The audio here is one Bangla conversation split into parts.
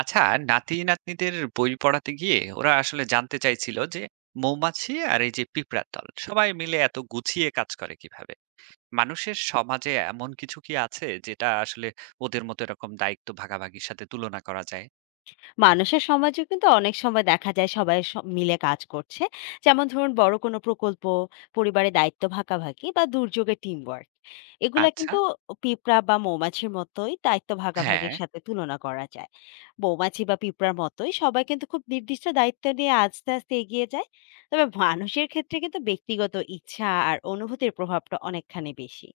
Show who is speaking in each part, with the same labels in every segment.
Speaker 1: আচ্ছা, নাতি নাতনিদের বই পড়াতে গিয়ে ওরা আসলে জানতে চাইছিল যে মৌমাছি আর এই যে পিঁপড়ার দল সবাই মিলে এত গুছিয়ে কাজ করে কিভাবে। মানুষের সমাজে এমন কিছু কি আছে যেটা আসলে ওদের মতো এরকম দায়িত্ব ভাগাভাগির সাথে তুলনা করা যায়?
Speaker 2: মানুষের সমাজেও কিন্তু অনেক সময় দেখা যায় সবাই মিলে কাজ করছে। যেমন ধরুন বড় কোনো প্রকল্প, পরিবারে দায়িত্ব ভাগাভাগি বা দুর্যোগের টিম ওয়ার্ক, এগুলা
Speaker 1: আচ্ছা,
Speaker 2: কিন্তু পিঁপড়া বা মৌমাছির মতোই দায়িত্ব
Speaker 1: হ্যাঁ,
Speaker 2: ভাগাভাগির সাথে তুলনা করা যায়। মৌমাছি বা পিঁপড়ার মতোই সবাই কিন্তু খুব নির্দিষ্ট দায়িত্ব নিয়ে আস্তে আস্তে এগিয়ে যায়। তবে মানুষের ক্ষেত্রে কিন্তু ব্যক্তিগত ইচ্ছা আর অনুভূতির প্রভাবটা অনেকখানি বেশি।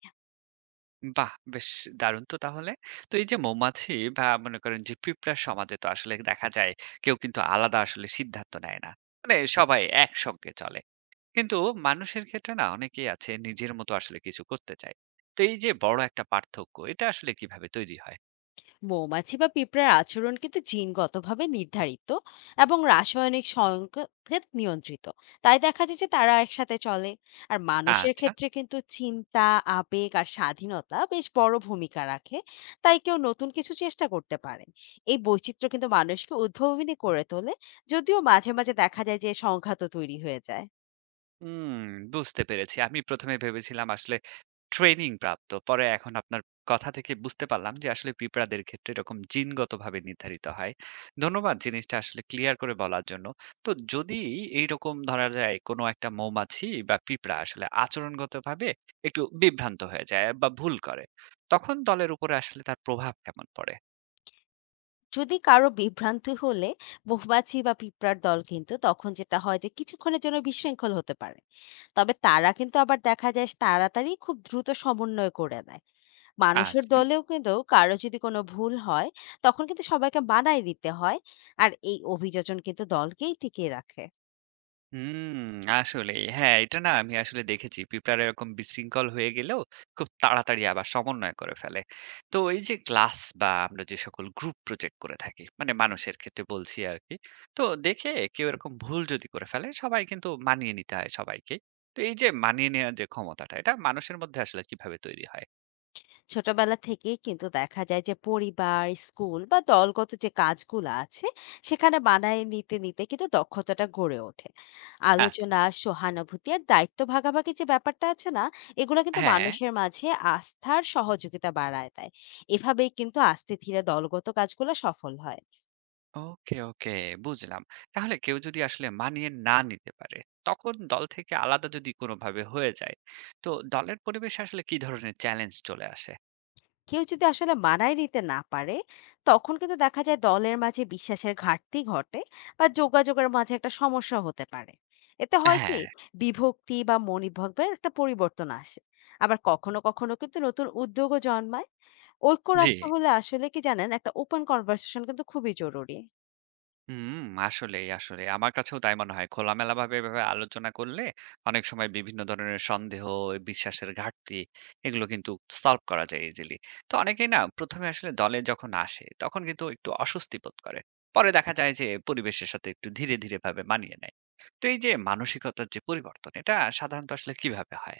Speaker 1: বাহ বেশ, দারুণ তো তাহলে। তো এই যে মৌমাছি বা মনে করেন যে পিঁপড়ার সমাজে তো আসলে দেখা যায় কেউ কিন্তু আলাদা আসলে সিদ্ধান্ত নেয় না, মানে সবাই একসঙ্গে চলে, কিন্তু মানুষের ক্ষেত্রে না অনেকেই আছে নিজের মতো আসলে কিছু করতে চায়। তো এই যে বড় একটা পার্থক্য এটা আসলে কিভাবে তৈরি হয়?
Speaker 2: মৌমাছি বা পিঁপড়ার আচরণ কিন্তু জিনগতভাবে নির্ধারিত এবং রাসায়নিক সংকেত নিয়ন্ত্রিত। তাই দেখা যায় যে তারা একসাথে চলে। আর মানুষের
Speaker 1: আচ্ছা,
Speaker 2: ক্ষেত্রে কিন্তু চিন্তা, আবেগ আর স্বাধীনতা বেশ বড় ভূমিকা রাখে। তাই কেউ নতুন কিছু চেষ্টা করতে পারেন। এই বৈচিত্র্য কিন্তু মানুষকে উদ্ভাবনী করে তোলে, যদিও মাঝে মাঝে দেখা যায় যে সংঘাতও তৈরি হয়ে যায়।
Speaker 1: হুম, বুঝতে পেরেছি। আমি প্রথম এ ভেবেছিলাম আসলে ট্রেনিং প্রাপ্ত। পরে এখন আপনার কথা থেকে বুঝতে পারলাম যে আসলে পিঁপড়াদের ক্ষেত্রে এরকম জিনগতভাবে নির্ধারিত হয়। ধন্যবাদ জিনিসটা আসলে ক্লিয়ার করে বলার জন্য। তো যদি এইরকম ধরা যায় কোনো একটা মৌমাছি বা পিঁপড়া আসলে আচরণগতভাবে একটু বিভ্রান্ত হয়ে যায় বা ভুল করে, তখন দলের উপরে আসলে তার প্রভাব কেমন পড়ে?
Speaker 2: যদি কারো বিভ্রান্তি হলে মৌমাছি বা পিঁপড়ার দল কিন্তু তখন যেটা হয় যে কিছুক্ষণের জন্য বিশৃঙ্খল হতে পারে। তবে তারা কিন্তু আবার দেখা যায় তাড়াতাড়ি খুব দ্রুত সমন্বয় করে দেয়। মানুষের
Speaker 1: আচ্ছা।
Speaker 2: দলেও কিন্তু কারো যদি কোনো ভুল হয়, তখন কিন্তু সবাইকে মানায় নিতে হয়। আর এই অভিযোজন কিন্তু দলকেই টিকিয়ে রাখে।
Speaker 1: হুম, আসলেই। হ্যাঁ, এটা না আমি আসলে দেখেছি। পিঁপড়ারা এরকম বিশৃঙ্খল হয়ে গেলেও খুব তাড়াতাড়ি আবার সমন্বয় করে ফেলে। তো এই যে ক্লাস বা আমরা যে সকল গ্রুপ প্রজেক্ট করে থাকি, মানে মানুষের ক্ষেত্রে বলছি আরকি। তো দেখে কেউ এরকম ভুল যদি করে ফেলে, সবাই কিন্তু মানিয়ে নিতে হয় সবাইকেই। তো এই যে মানিয়ে নেওয়ার যে ক্ষমতাটা, এটা মানুষের মধ্যে আসলে কিভাবে তৈরি হয়?
Speaker 2: ছোটবেলা থেকেই কিন্তু দেখা যায় যে পরিবার, স্কুল বা দলগত যে কাজগুলো আছে, সেখানে মানায় নিতে কিন্তু দক্ষতাটা গড়ে ওঠে।
Speaker 1: আচ্ছা,
Speaker 2: আলোচনা, সহানুভূতি আর দায়িত্ব ভাগাভাগির যে ব্যাপারটা আছে না, এগুলো কিন্তু
Speaker 1: হ্যাঁ।
Speaker 2: মানুষের মাঝে আস্থার সহযোগিতা বাড়ায় দেয়। এভাবেই কিন্তু আস্তে ধীরে দলগত কাজগুলো সফল হয়।
Speaker 1: ওকে, ওকে, বুঝলাম। তাহলে কেউ যদি আসলে মানিয়ে না নিতে পারে, তখন দল থেকে আলাদা যদি কোনোভাবে হয়ে যায়, তো দলের পরিবেশে আসলে কি ধরনের চ্যালেঞ্জ চলে আসে?
Speaker 2: কেউ যদি আসলে মানায় নিতে না পারে, তখন কিন্তু দেখা যায় দলের মাঝে বিশ্বাসের ঘাটতি ঘটে বা যোগাযোগের মাঝে একটা সমস্যা হতে পারে। এতে হয়
Speaker 1: হ্যাঁ,
Speaker 2: কি, বিভক্তি বা মনোভাবের একটা পরিবর্তন আসে। আবার কখনো কখনো কিন্তু নতুন উদ্যোগও জন্মায়। ঐক্য
Speaker 1: জি।
Speaker 2: রাখতে হলে আসলে কি জানেন, একটা ওপেন কনভারসেশন কিন্তু খুবই জরুরি।
Speaker 1: হুম, আসলেই, আসলেই। আমার কাছেও তাই মনে হয়। খোলামেলাভাবে এভাবে আলোচনা করলে অনেক সময় বিভিন্ন ধরনের সন্দেহ, বিশ্বাসের ঘাটতি, এগুলো কিন্তু সলভ করা যায় ইজিলি। তো অনেকেই না প্রথম এ আসলে দলে যখন আসে তখন কিন্তু একটু অস্বস্তি বোধ করে। পরে দেখা যায় যে পরিবেশের সাথে একটু ধীরে, ধীরে ভাবে মানিয়ে নেয়। তো এই যে মানসিকতার যে পরিবর্তন এটা সাধারণত আসলে কিভাবে হয়?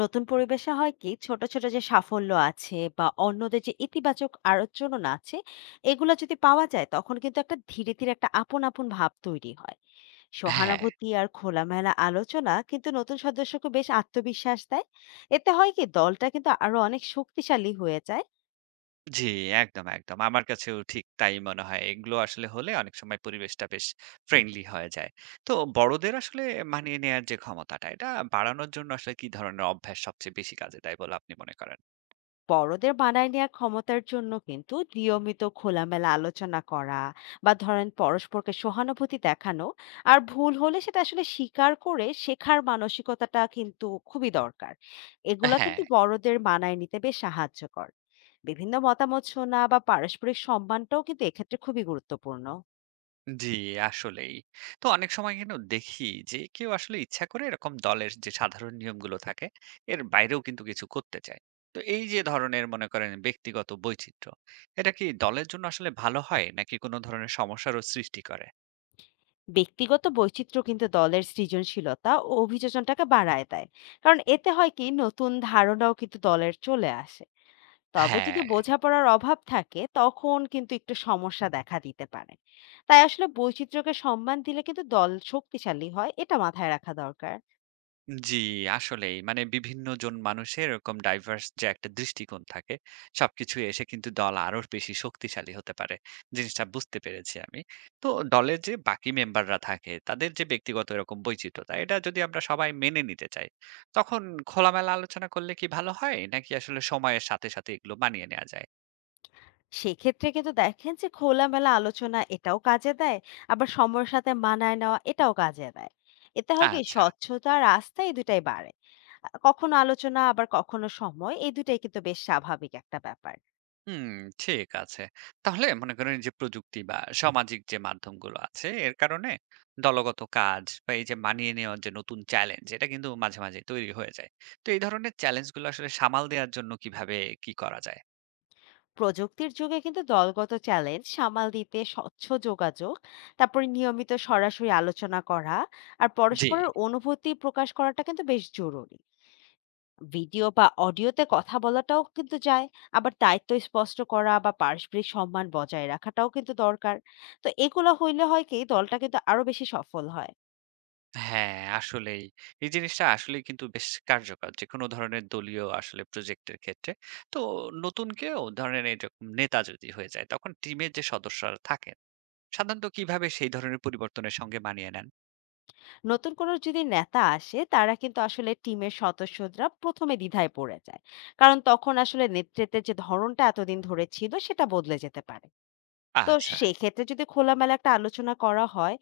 Speaker 2: নতুন পরিবেশে হয় কি, ছোট ছোট যে সাফল্য আছে বা অন্যদের যে ইতিবাচক আলোচনা আছে, এগুলো যদি পাওয়া যায় তখন কিন্তু একটা ধীরে ধীরে একটা আপন আপন ভাব তৈরি হয়।
Speaker 1: হ্যাঁ।
Speaker 2: সহানুভূতি আর খোলামেলা আলোচনা কিন্তু নতুন সদস্যকে বেশ আত্মবিশ্বাস দেয়। এতে হয় কি, দলটা কিন্তু আরো অনেক শক্তিশালী হয়ে যায়।
Speaker 1: জি, একদম, একদম। আমার কাছেও ঠিক তাই মনে হয়। এগুলো আসলে হলে অনেক সময় পরিবেশটা বেশ ফ্রেন্ডলি হয়ে যায়। তো বড়দের আসলে মানিয়ে নেয়ার যে ক্ষমতাটা, এটা বাড়ানোর জন্য আসলে কি ধরনের অভ্যাস সবচেয়ে বেশি কাজে দেয় বলে আপনি মনে করেন?
Speaker 2: বড়দের বানায় নেওয়ার ক্ষমতার জন্য কিন্তু নিয়মিত খোলামেলা আলোচনা করা বা ধরেন পরস্পরকে সহানুভূতি দেখানো, আর ভুল হলে সেটা আসলে স্বীকার করে শেখার মানসিকতাটা কিন্তু খুবই দরকার। এগুলা
Speaker 1: হ্যাঁ,
Speaker 2: কিন্তু বড়দের মানায় নিতে বেশ সাহায্য কর। বিভিন্ন মতামত শোনা বা পারস্পরিক সম্মানটাও কিন্তু এক্ষেত্রে খুবই গুরুত্বপূর্ণ।
Speaker 1: জি, আসলেই। তো অনেক সময় কিন্তু দেখি যে কেউ আসলে ইচ্ছা করে এরকম দলের যে সাধারণ নিয়মগুলো থাকে, এর বাইরেও কিন্তু কিছু করতে চায়। তো এই যে ধরনের মনে করেন ব্যক্তিগত বৈচিত্র্য, এটা কি দলের জন্য আসলে ভালো হয় নাকি কোনো ধরনের সমস্যারও সৃষ্টি করে?
Speaker 2: ব্যক্তিগত বৈচিত্র্য কিন্তু দলের সৃজনশীলতা ও অভিযোজনটাকে বাড়ায় দেয়। কারণ এতে হয় কি, নতুন ধারণাও কিন্তু দলের চলে আসে। তবে যদি
Speaker 1: হ্যাঁ।
Speaker 2: বোঝাপড়ার অভাব থাকে তখন কিন্তু একটু সমস্যা দেখা দিতে পারে। তাই আসলে বৈচিত্র্যকে সম্মান দিলে কিন্তু দল শক্তিশালী হয়, এটা মাথায় রাখা দরকার।
Speaker 1: জি, আসলেই। মানে বিভিন্ন জন মানুষের এরকম ডাইভার্স যে একটা দৃষ্টিকোণ থাকে, সবকিছু এসে কিন্তু দল আরো বেশি শক্তিশালী হতে পারে। জিনিসটা বুঝতে পেরেছি আমি। তো দলের যে বাকি মেম্বাররা থাকে, তাদের যে ব্যক্তিগত এরকম বৈচিত্রতা, এটা যদি আমরা সবাই মেনে নিতে চাই, তখন খোলামেলা আলোচনা করলে কি ভালো হয়? নাকি আসলে সময়ের সাথে, সাথে এগুলো মানিয়ে নেওয়া যায়?
Speaker 2: সেক্ষেত্রে কিন্তু দেখেন যে খোলামেলা আলোচনা এটাও কাজে দেয়, আবার সময়ের সাথে মানায় নেওয়া এটাও কাজে দেয়। এতে হয় কি,
Speaker 1: আচ্ছা।
Speaker 2: স্বচ্ছতা আর আস্থা এই দুটাই বাড়ে। কখনো আলোচনা আবার কখনো সময়, এই দুটাই কিন্তু বেশ স্বাভাবিক একটা ব্যাপার।
Speaker 1: হুম, ঠিক আছে। তাহলে মনে করেন যে প্রযুক্তি বা সামাজিক যে মাধ্যমগুলো আছে এর কারণে দলগত কাজ বা এই যে মানিয়ে নেওয়ার যে নতুন চ্যালেঞ্জ এটা কিন্তু মাঝে, মাঝে তৈরি হয়ে যায়। তো এই ধরনের চ্যালেঞ্জ গুলো আসলে সামাল দেওয়ার জন্য কিভাবে কি করা যায়?
Speaker 2: প্রযুক্তির যুগে কিন্তু দলগত চ্যালেঞ্জ সামাল দিতে স্বচ্ছ যোগাযোগ, তারপরে নিয়মিত সরাসরি আলোচনা করা আর
Speaker 1: জি।
Speaker 2: পরস্পরের অনুভূতি প্রকাশ করাটা কিন্তু বেশ জরুরি। ভিডিও বা অডিওতে কথা বলাটাও কিন্তু যায়। আবার দায়িত্ব স্পষ্ট করা বা পারস্পরিক সম্মান বজায় রাখাটাও কিন্তু দরকার। তো এগুলো হইলে হয় কি, দলটা কিন্তু আরো বেশি সফল হয়।
Speaker 1: হ্যাঁ, আসলেই। এই জিনিসটা আসলেই কিন্তু বেশ কার্যকর, যেকোনো ধরনের দলীয় আসলে প্রজেক্টের ক্ষেত্রে। তো নতুন কেউ ধরেন এইরকম নেতা যদি হয়ে যায় তখন টিমের যে সদস্যরা থাকেন সাধারণত কিভাবে সেই ধরনের পরিবর্তনের সঙ্গে মানিয়ে নেন?
Speaker 2: নতুন কোনো যদি নেতা আসে, তারা কিন্তু আসলে টিমের সদস্যরা প্রথমে দ্বিধায় পড়ে যায়। কারণ তখন আসলে নেতৃত্বের যে ধরনটা এতদিন ধরে ছিল সেটা বদলে যেতে পারে। তো
Speaker 1: আচ্ছা।
Speaker 2: সেক্ষেত্রে যদি খোলামেলা একটা আলোচনা করা হয়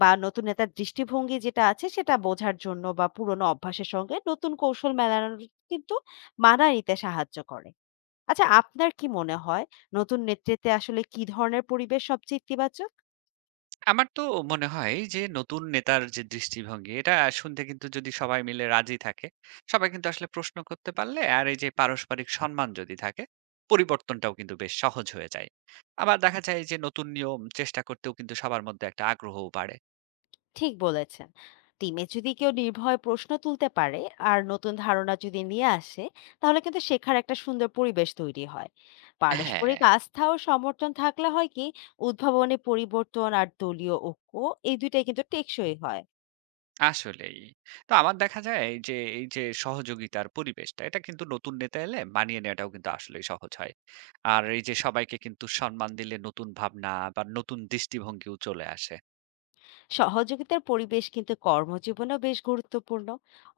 Speaker 2: বা নতুন নেতার দৃষ্টিভঙ্গি যেটা আছে সেটা বোঝার জন্য বা পুরনো অভ্যাসের সঙ্গে নতুন কৌশল মেলানোর কিন্তু মানায় নিতে সাহায্য করে। আচ্ছা, আপনার কি মনে হয় নতুন নেতৃত্বে আসলে কি ধরনের পরিবেশ সবচেয়ে ইতিবাচক?
Speaker 1: আমার তো মনে হয় যে নতুন নেতার যে দৃষ্টিভঙ্গি এটা শুনতে কিন্তু যদি সবাই মিলে রাজি থাকে, সবাই কিন্তু আসলে প্রশ্ন করতে পারলে আর এই যে পারস্পরিক সম্মান যদি থাকে, পরিবর্তনটাও কিন্তু বেশ সহজ হয়ে যায়। আবার দেখা যায় যে নতুন নিয়ম চেষ্টা করতেও কিন্তু সবার মধ্যে একটা আগ্রহও বাড়ে।
Speaker 2: ঠিক বলেছেন। টিমে যদি কেউ নির্ভয় প্রশ্ন তুলতে পারে আর নতুন ধারণা যদি নিয়ে আসে, তাহলে কিন্তু শেখার একটা সুন্দর পরিবেশ তৈরি হয়।
Speaker 1: হ্যাঁ,
Speaker 2: পারস্পরিক আস্থা ও সমর্থন থাকলে হয় কি, উদ্ভাবনী পরিবর্তন আর দলীয় ঐক্য, এই দুইটাই কিন্তু টেকসই হয়।
Speaker 1: আসলেই। তো আমার দেখা যায় যে এই যে সহযোগিতার পরিবেশটা এটা কিন্তু নতুন নেতা এলে মানিয়ে নেওয়াটাও কিন্তু আসলেই সহজ হয়। আর এই যে সবাইকে কিন্তু সম্মান দিলে নতুন ভাবনা বা নতুন দৃষ্টিভঙ্গিও চলে আসে।
Speaker 2: সহযোগিতার পরিবেশ কিন্তু কর্মজীবনেও বেশ গুরুত্বপূর্ণ।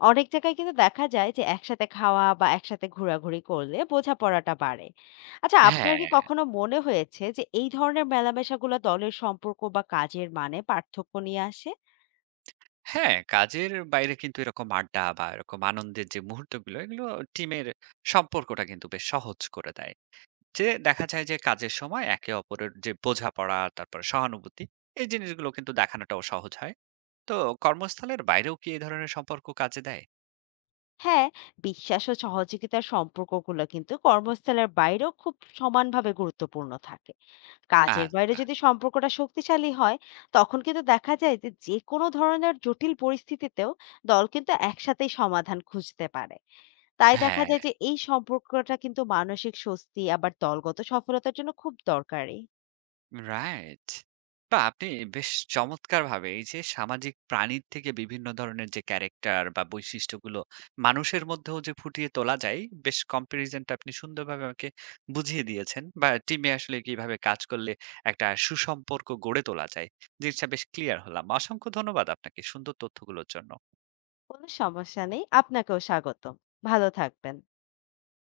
Speaker 2: অনেক জায়গায় কিন্তু দেখা যায় যে একসাথে খাওয়া বা একসাথে ঘোরাঘুরি করলে বোঝাপড়াটা বাড়ে। আচ্ছা, আপনার কি
Speaker 1: হ্যাঁ,
Speaker 2: কখনো মনে হয়েছে যে এই ধরনের মেলামেশাগুলো দলের সম্পর্ক বা কাজের মানে পার্থক্য নিয়ে আসে?
Speaker 1: হ্যাঁ, কাজের বাইরে কিন্তু এরকম আড্ডা বা এরকম আনন্দের যে মুহূর্তগুলো, এগুলো টিমের সম্পর্কটা কিন্তু বেশ সহজ করে দেয়। যে দেখা যায় যে কাজের সময় একে অপরের যে বোঝাপড়া, তারপরে সহানুভূতি, এই জিনিসগুলো কিন্তু দেখানোটাও সহজ হয়। তো কর্মস্থলের বাইরেও কি এই ধরনের সম্পর্ক কাজে দেয়?
Speaker 2: হ্যাঁ, বিশ্বাস ও সহযোগিতার সম্পর্কগুলো কিন্তু কর্মস্থলের বাইরেও খুব সমানভাবে গুরুত্বপূর্ণ থাকে। কাজের বাইরে
Speaker 1: আচ্ছা,
Speaker 2: যদি সম্পর্কটা শক্তিশালী হয়, তখন কিন্তু দেখা যায় যে যে কোনো ধরনের জটিল পরিস্থিতিতেও দল কিন্তু একসাথেই সমাধান খুঁজতে পারে। তাই দেখা
Speaker 1: হ্যাঁ।
Speaker 2: যায় যে এই সম্পর্কটা কিন্তু মানসিক স্বস্তি আবার দলগত সফলতার জন্য খুব দরকারি।
Speaker 1: রাইট। বাহ! আপনি বেশ চমৎকারভাবে এই যে সামাজিক প্রাণীর থেকে বিভিন্ন ধরনের যে ক্যারেক্টার বা বৈশিষ্ট্যগুলো মানুষের মধ্যেও যে ফুটিয়ে তোলা যায়, বেশ কম্পারিজনটা আপনি সুন্দরভাবে আমাকে বুঝিয়ে দিয়েছেন। বা টিমে আসলে কিভাবে কাজ করলে একটা সুসম্পর্ক গড়ে তোলা যায়। জিনিসটা বেশ ক্লিয়ার হলাম। অসংখ্য ধন্যবাদ আপনাকে সুন্দর তথ্যগুলোর জন্য।
Speaker 2: কোনো সমস্যা নেই, আপনাকেও স্বাগতম। ভালো থাকবেন।